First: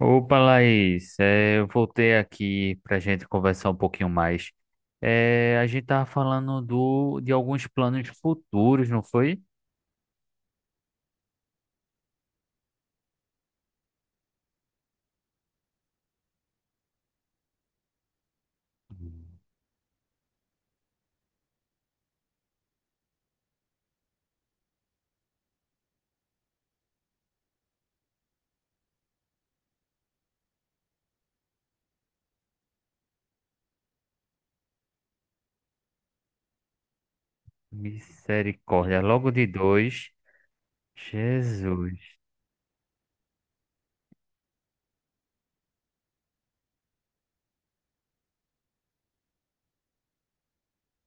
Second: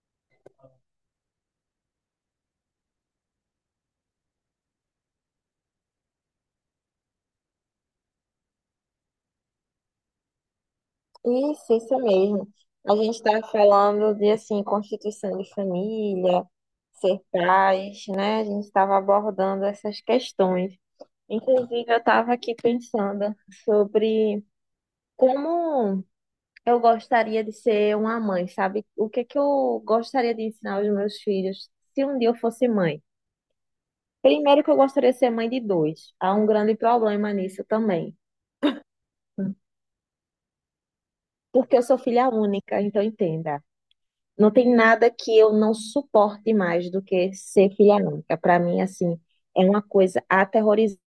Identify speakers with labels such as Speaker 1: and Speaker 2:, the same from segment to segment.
Speaker 1: Opa, Laís, eu voltei aqui para a gente conversar um pouquinho mais. A gente estava falando de alguns planos futuros, não foi?
Speaker 2: Isso mesmo. A gente está falando de assim, constituição de família, ser pais, né? A gente estava abordando essas questões. Inclusive, eu estava aqui pensando sobre como eu gostaria de ser uma mãe, sabe? O que é que eu gostaria de ensinar aos meus filhos se um dia eu fosse mãe? Primeiro que eu gostaria de ser mãe de dois. Há um grande problema nisso também,
Speaker 1: Misericórdia, logo de dois.
Speaker 2: porque eu sou
Speaker 1: Jesus.
Speaker 2: filha única, então entenda. Não tem nada que eu não suporte mais do que ser filha única. Para mim, assim, é uma coisa aterrorizante.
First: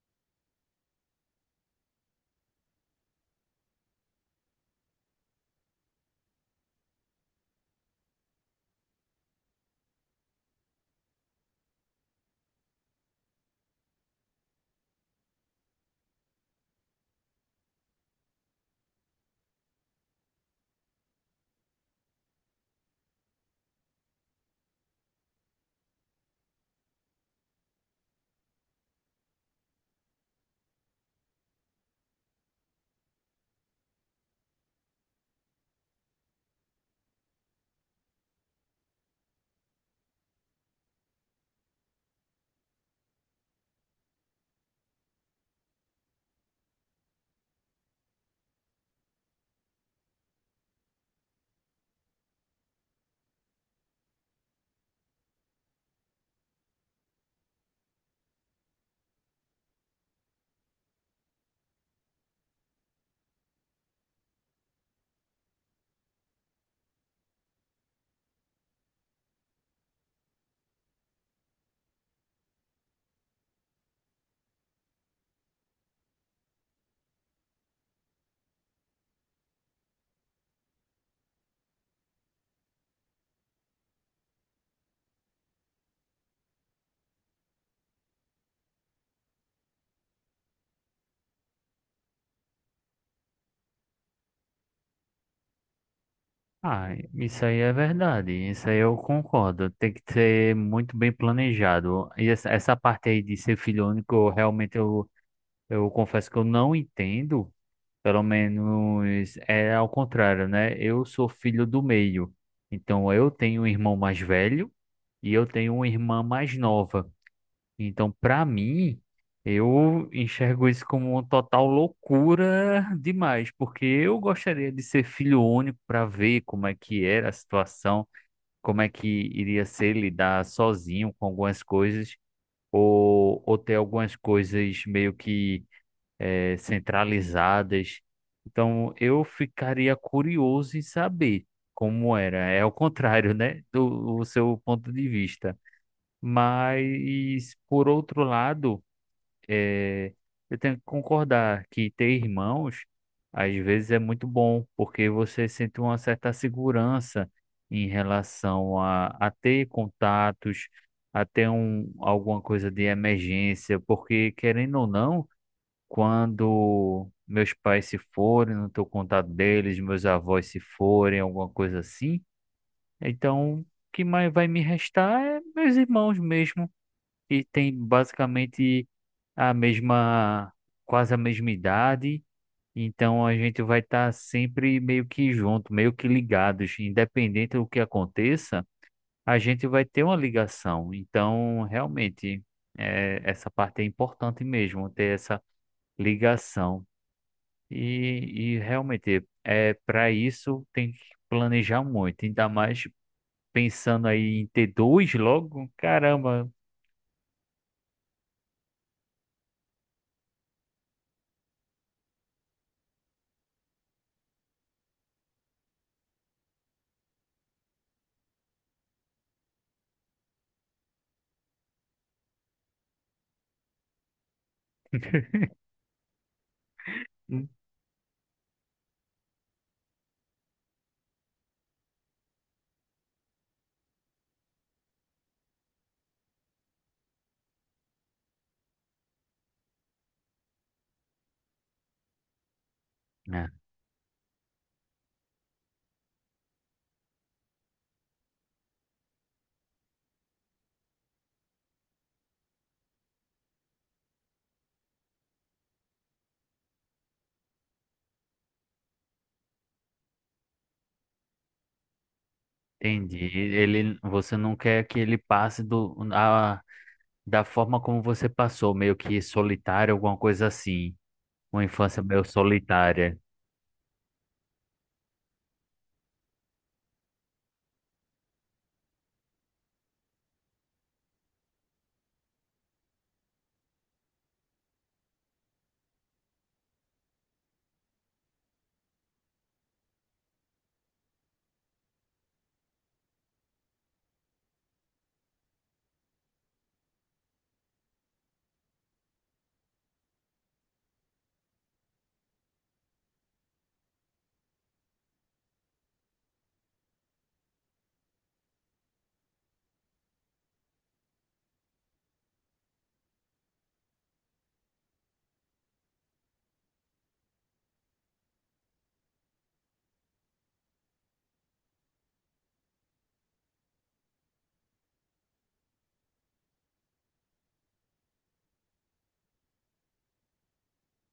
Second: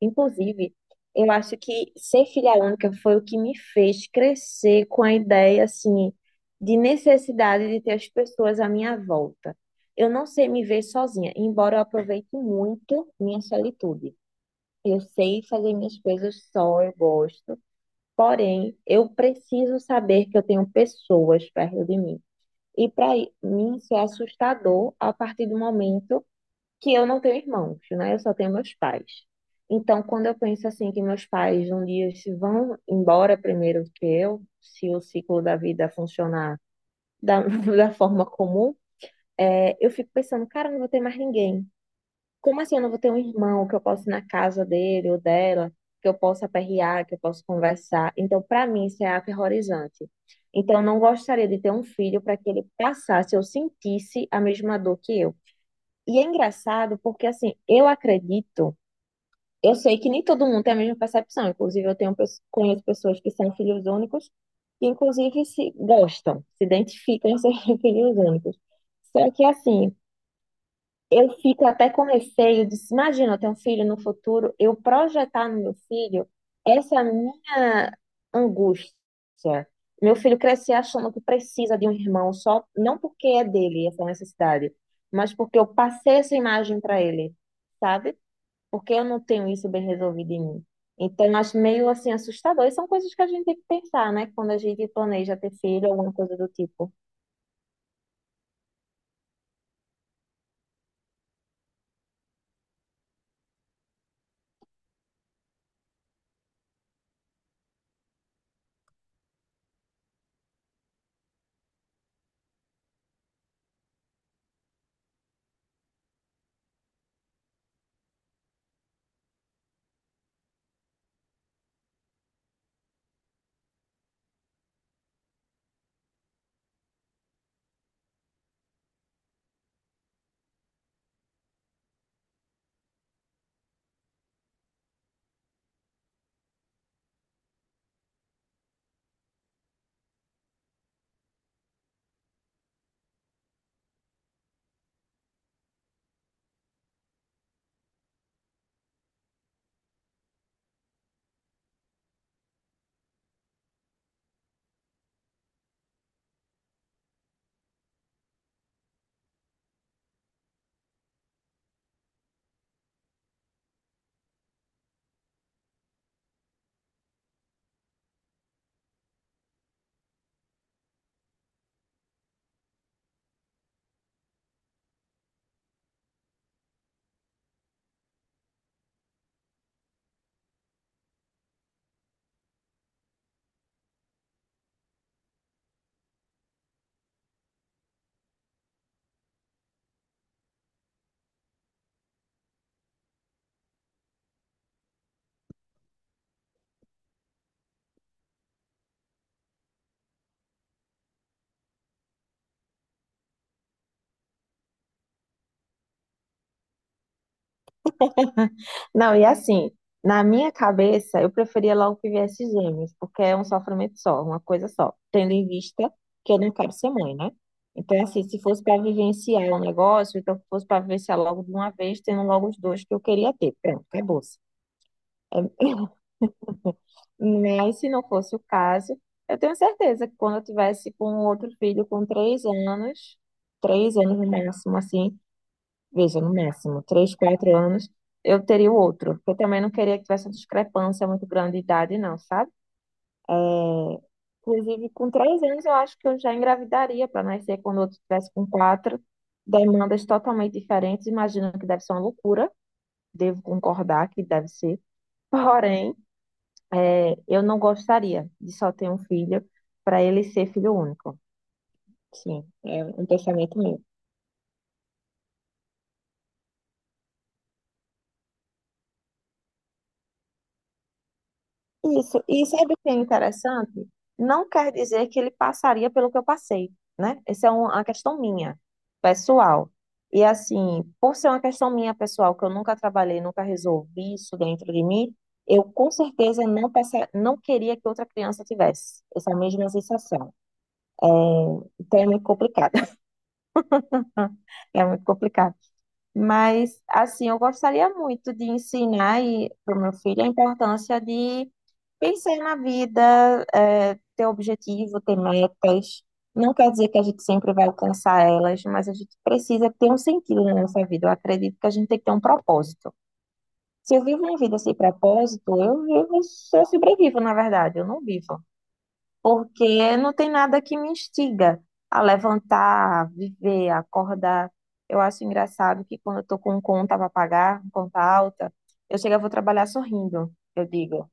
Speaker 2: Inclusive, eu acho que ser filha única foi o que me fez crescer com a ideia, assim, de necessidade de ter as pessoas à minha volta. Eu não sei me ver sozinha, embora eu aproveite muito minha solitude. Eu sei fazer minhas coisas só, eu gosto. Porém, eu preciso saber que eu tenho pessoas perto de mim e para mim isso é assustador a partir do momento que eu não tenho irmãos, né? Eu só tenho meus pais. Então, quando eu penso assim que meus pais um dia se vão embora primeiro que eu, se o ciclo da vida funcionar da, da forma comum, é, eu fico pensando, cara, eu não vou ter mais ninguém. Como assim eu não vou ter um irmão que eu possa ir na casa dele ou dela, que eu possa aperrear, que eu possa conversar? Então, para mim, isso é aterrorizante. Então, eu não gostaria de ter um filho para que ele passasse ou sentisse a mesma dor que eu. E é engraçado porque, assim, eu acredito, eu sei que nem todo mundo tem a mesma percepção. Inclusive, eu tenho, conheço pessoas que são filhos únicos e, inclusive, se gostam, se identificam em ser filhos únicos. Só que, assim, eu fico até com receio de, imagina, eu ter um filho no futuro, eu projetar no meu filho essa minha angústia. Meu filho crescer achando que precisa de um irmão só, não porque é dele essa necessidade, mas porque eu passei essa imagem para ele, sabe? Porque eu não tenho isso bem resolvido em mim. Então, eu acho meio assim assustador. E são coisas que a gente tem que pensar, né? Quando a gente planeja ter filho, alguma coisa do
Speaker 1: Ah,
Speaker 2: tipo.
Speaker 1: isso aí é verdade, isso aí eu concordo. Tem que ser muito bem planejado. E essa parte aí de ser filho único, eu realmente eu confesso que eu não entendo. Pelo menos é ao contrário, né? Eu sou filho do meio. Então eu tenho um irmão mais velho e eu tenho uma irmã mais nova. Então, para mim, eu enxergo isso como uma total loucura demais, porque eu gostaria de ser filho único para ver como é que era a situação, como é que iria ser lidar sozinho com algumas coisas ou ter algumas coisas meio que centralizadas. Então, eu ficaria curioso em saber como era. É o contrário, né, do seu ponto de vista. Mas, por outro lado, eh, eu tenho que concordar que ter irmãos, às vezes, é muito bom, porque você sente uma certa segurança em relação a ter contatos, a ter um, alguma coisa de emergência, porque, querendo ou não, quando meus pais se forem, não estou contato deles, meus avós se forem, alguma coisa assim. Então, o que mais vai me restar é meus irmãos mesmo, que tem basicamente a mesma, quase a mesma idade. Então, a gente vai estar sempre meio que junto, meio que ligados, independente do que aconteça, a gente vai ter uma ligação. Então, realmente, é, essa parte é importante mesmo, ter essa ligação. E realmente, é, para isso tem que planejar muito, ainda mais pensando aí em ter dois logo, caramba.
Speaker 2: Não, e assim, na minha cabeça, eu preferia logo que viesse gêmeos, porque é um sofrimento só, uma coisa só, tendo em vista que eu não quero ser mãe, né? Então, assim, se fosse para vivenciar um negócio, então que fosse para vivenciar logo de uma vez, tendo logo os dois que eu queria ter. Pronto, acabou-se.
Speaker 1: Hum.
Speaker 2: Mas se não fosse o caso, eu tenho certeza que quando eu tivesse com outro filho com três anos no máximo, assim, veja, no máximo, três, quatro anos, eu teria o outro. Porque eu também não queria que tivesse uma discrepância muito grande de idade, não, sabe?
Speaker 1: É,
Speaker 2: Inclusive, com três anos, eu acho que eu já engravidaria para nascer quando o outro tivesse com quatro. Demandas totalmente diferentes, imagino que deve ser uma loucura, devo concordar que deve ser. Porém, é, eu não gostaria de só ter um filho para ele ser filho único. Sim, é um
Speaker 1: entendi.
Speaker 2: pensamento meu.
Speaker 1: Ele, você não quer que ele passe do, a, da forma como você passou, meio que solitário, alguma coisa assim. Uma infância
Speaker 2: Isso,
Speaker 1: meio
Speaker 2: e sabe o que é
Speaker 1: solitária.
Speaker 2: interessante? Não quer dizer que ele passaria pelo que eu passei, né? Essa é uma questão minha, pessoal. E assim, por ser uma questão minha pessoal, que eu nunca trabalhei, nunca resolvi isso dentro de mim, eu com certeza não passa, não queria que outra criança tivesse essa mesma sensação. Então é muito complicado. É muito complicado. Mas, assim, eu gostaria muito de ensinar para o meu filho a importância de pensar na vida, é, ter objetivo, ter metas. Não quer dizer que a gente sempre vai alcançar elas, mas a gente precisa ter um sentido na nossa vida. Eu acredito que a gente tem que ter um propósito. Se eu vivo minha vida sem propósito, eu vivo, eu sobrevivo, na verdade, eu não vivo porque não tem nada que me instiga a levantar, a viver, a acordar. Eu acho engraçado que quando eu tô com um conta para pagar, um conta alta, eu chego, eu vou trabalhar sorrindo, eu digo.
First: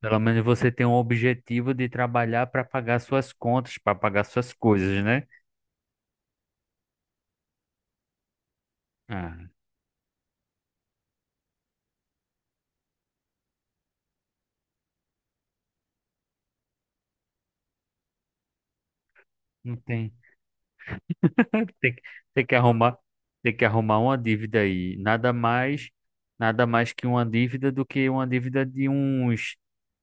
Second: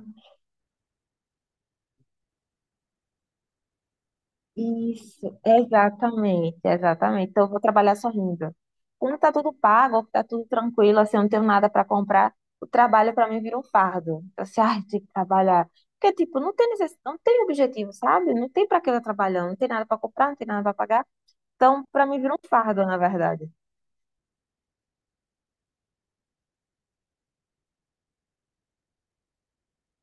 Speaker 1: Pelo menos você tem um objetivo de trabalhar para pagar suas contas, para pagar suas coisas, né?
Speaker 2: Isso, exatamente, exatamente. Então, eu vou trabalhar sorrindo. Quando tá
Speaker 1: Ah,
Speaker 2: tudo pago, tá tudo tranquilo, assim, eu não tenho nada para comprar, o trabalho para mim vira um fardo. Então, assim, ai, tem que trabalhar. Porque, tipo, não tem objetivo, sabe? Não tem para que eu tô trabalhando, não tem
Speaker 1: não
Speaker 2: nada para
Speaker 1: tem.
Speaker 2: comprar, não tem nada para pagar. Então,
Speaker 1: Tem que,
Speaker 2: para mim, vira
Speaker 1: tem
Speaker 2: um
Speaker 1: que
Speaker 2: fardo,
Speaker 1: arrumar,
Speaker 2: na verdade.
Speaker 1: tem que arrumar uma dívida aí. Nada mais que uma dívida do que uma dívida de uns,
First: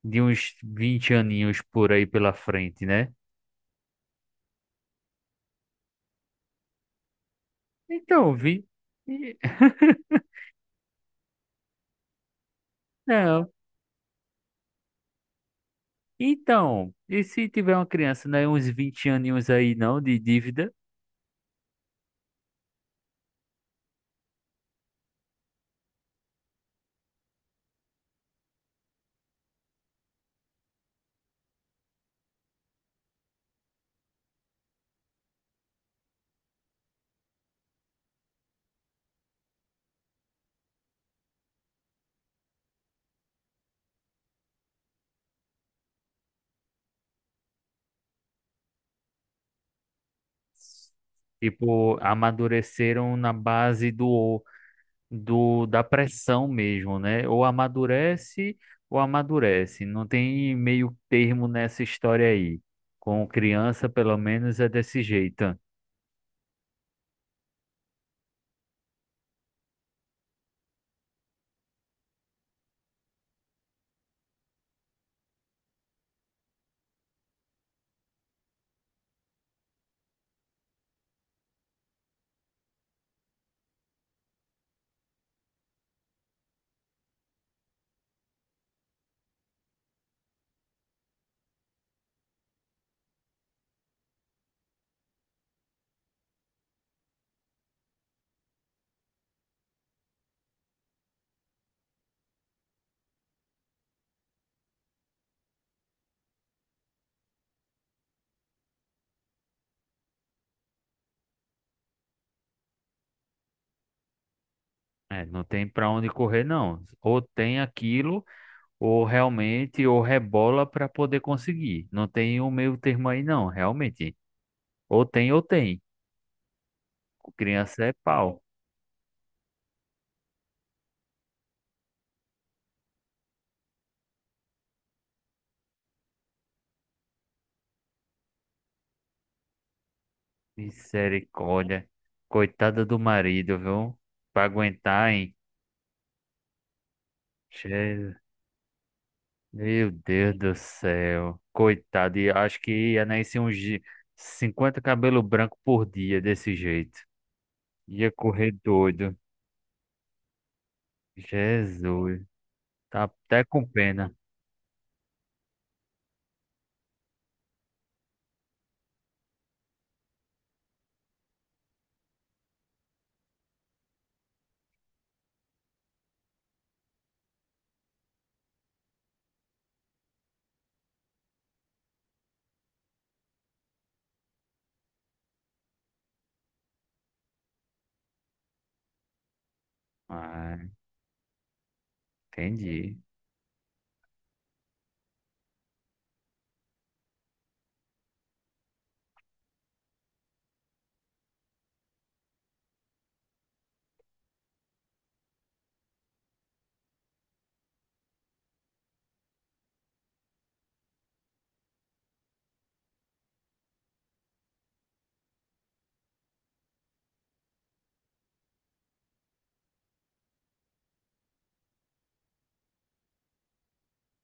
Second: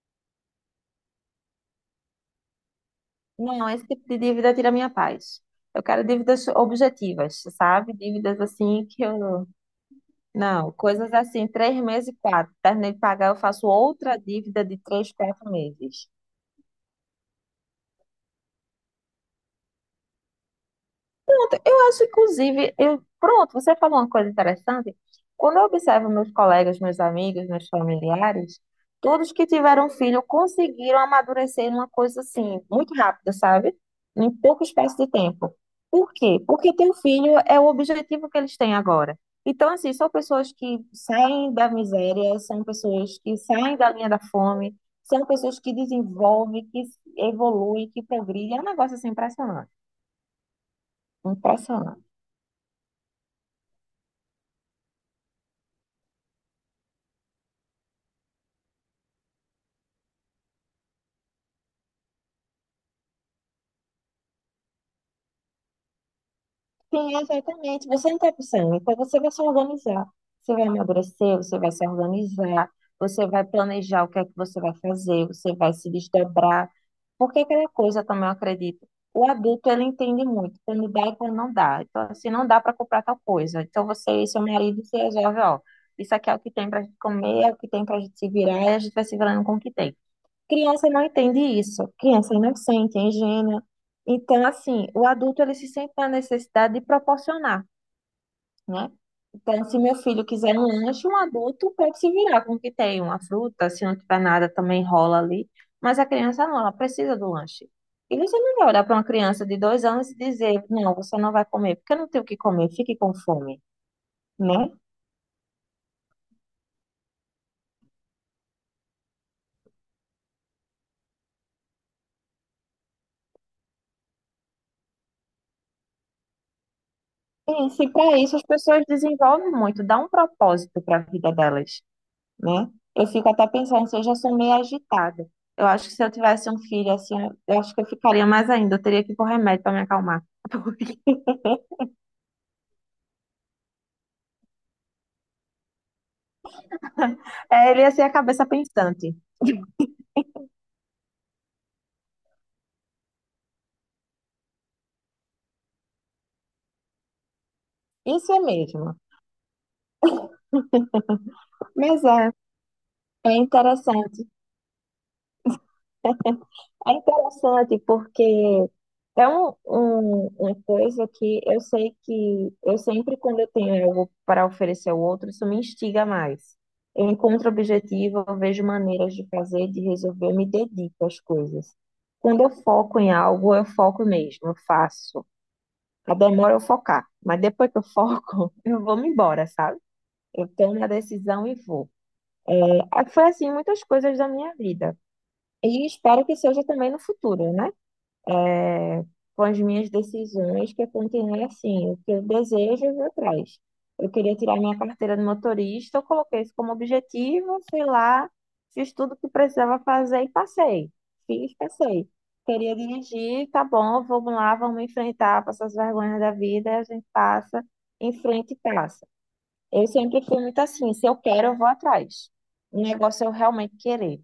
Speaker 1: de uns 20 aninhos por aí pela frente, né?
Speaker 2: Não, esse tipo de dívida tira minha paz. Eu quero dívidas objetivas, sabe?
Speaker 1: Então,
Speaker 2: Dívidas
Speaker 1: vi.
Speaker 2: assim que
Speaker 1: e-
Speaker 2: eu. Não, coisas assim, três meses e quatro. Terminei de pagar, eu
Speaker 1: Não.
Speaker 2: faço outra dívida de três, quatro meses.
Speaker 1: Então, e se tiver uma criança, né, uns 20 aninhos aí não de dívida,
Speaker 2: Pronto, eu acho, inclusive, eu, pronto, você falou uma coisa interessante. Quando eu observo meus colegas, meus amigos, meus familiares, todos que tiveram um filho conseguiram amadurecer numa coisa assim, muito rápida, sabe? Em pouco espaço de tempo. Por quê? Porque ter um filho é o objetivo que eles têm agora. Então, assim, são pessoas que saem da miséria, são pessoas que saem da linha da fome, são pessoas que desenvolvem, que evoluem, que progridem. É um negócio assim impressionante.
Speaker 1: tipo,
Speaker 2: Impressionante.
Speaker 1: amadureceram na base do, do da pressão mesmo, né? Ou amadurece ou amadurece. Não tem meio termo nessa história aí. Com criança, pelo menos, é desse jeito.
Speaker 2: Sim, exatamente. Você não tem opção. Então você vai se organizar. Você vai emagrecer, você vai se organizar, você vai planejar o que é que você vai fazer, você vai se desdobrar. Porque aquela coisa também eu acredito. O adulto ele entende muito quando dá e quando não dá. Então, assim, não dá para comprar tal coisa. Então você e seu marido se resolve, ó. Isso aqui é o que tem para a gente comer, é o que tem para a gente se virar, e a gente vai se virando com o que tem. Criança não entende isso. Criança é inocente, é ingênua. Então, assim, o adulto ele se sente na necessidade de proporcionar, né? Então, se meu filho quiser um lanche, um adulto pode se virar com o que tem, uma fruta, se não tiver nada, também rola ali. Mas a criança não, ela precisa do lanche. E você não vai olhar para uma criança de dois anos e dizer, não, você não vai comer, porque eu não tenho o que comer, fique com fome, né?
Speaker 1: É, não tem para onde correr, não. Ou tem aquilo, ou realmente, ou rebola para poder conseguir. Não tem um meio termo aí, não, realmente. Ou tem, ou tem.
Speaker 2: E
Speaker 1: Criança
Speaker 2: se
Speaker 1: é
Speaker 2: para isso
Speaker 1: pau.
Speaker 2: as pessoas desenvolvem muito, dá um propósito para a vida delas. Né? Eu fico até pensando se eu já sou meio agitada. Eu acho que se eu tivesse um filho assim, eu acho que eu ficaria mais ainda. Eu teria que ir com remédio para me acalmar.
Speaker 1: Misericórdia. Coitada do marido, viu? Para aguentar, hein?
Speaker 2: É, ele ia ser a cabeça pensante.
Speaker 1: Meu Deus do céu. Coitado, e acho que ia nascer 50 cabelo branco por dia desse jeito. Ia
Speaker 2: Isso é
Speaker 1: correr
Speaker 2: mesmo.
Speaker 1: doido. Jesus.
Speaker 2: Mas é,
Speaker 1: Tá
Speaker 2: é
Speaker 1: até com pena.
Speaker 2: interessante. É interessante porque é uma coisa que eu sei que eu sempre, quando eu tenho algo para oferecer ao outro, isso me instiga mais. Eu encontro objetivo, eu vejo maneiras de fazer, de resolver, eu me dedico às coisas. Quando eu foco em algo, eu foco mesmo, eu faço. A demora é eu focar, mas depois que eu foco, eu vou me embora, sabe? Eu
Speaker 1: Ah,
Speaker 2: tomo a decisão e vou.
Speaker 1: entendi.
Speaker 2: É, foi assim muitas coisas da minha vida. E espero que seja também no futuro, né? é, com as minhas decisões, que eu continuei assim, o que eu desejo, eu vou atrás. Eu queria tirar minha carteira de motorista, eu coloquei isso como objetivo, fui lá, fiz tudo o que precisava fazer e passei. Fiz, passei. Queria dirigir, tá bom, vamos lá, vamos enfrentar, passar as vergonhas da vida, a gente passa, enfrenta e passa. Eu sempre fui muito assim, se eu quero, eu vou atrás. O negócio é eu realmente querer.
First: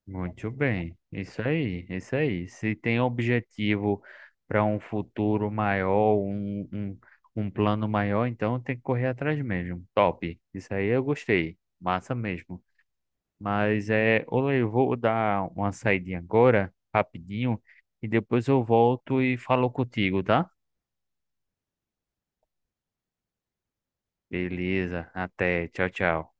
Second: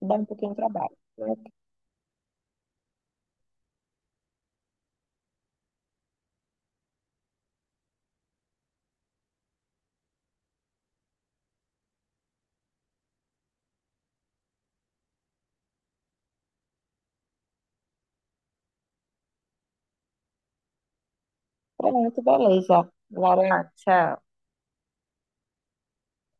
Speaker 2: Dá um
Speaker 1: Muito
Speaker 2: pouquinho de
Speaker 1: bem.
Speaker 2: trabalho.
Speaker 1: Isso aí, isso aí. Se tem objetivo para um futuro maior, um plano maior, então tem que correr atrás mesmo. Top. Isso aí eu gostei. Massa mesmo. Mas é, olha, eu vou dar uma saidinha agora, rapidinho, e depois eu volto e falo contigo, tá?
Speaker 2: Pronto, beleza. Laura, tchau.
Speaker 1: Beleza, até, tchau, tchau.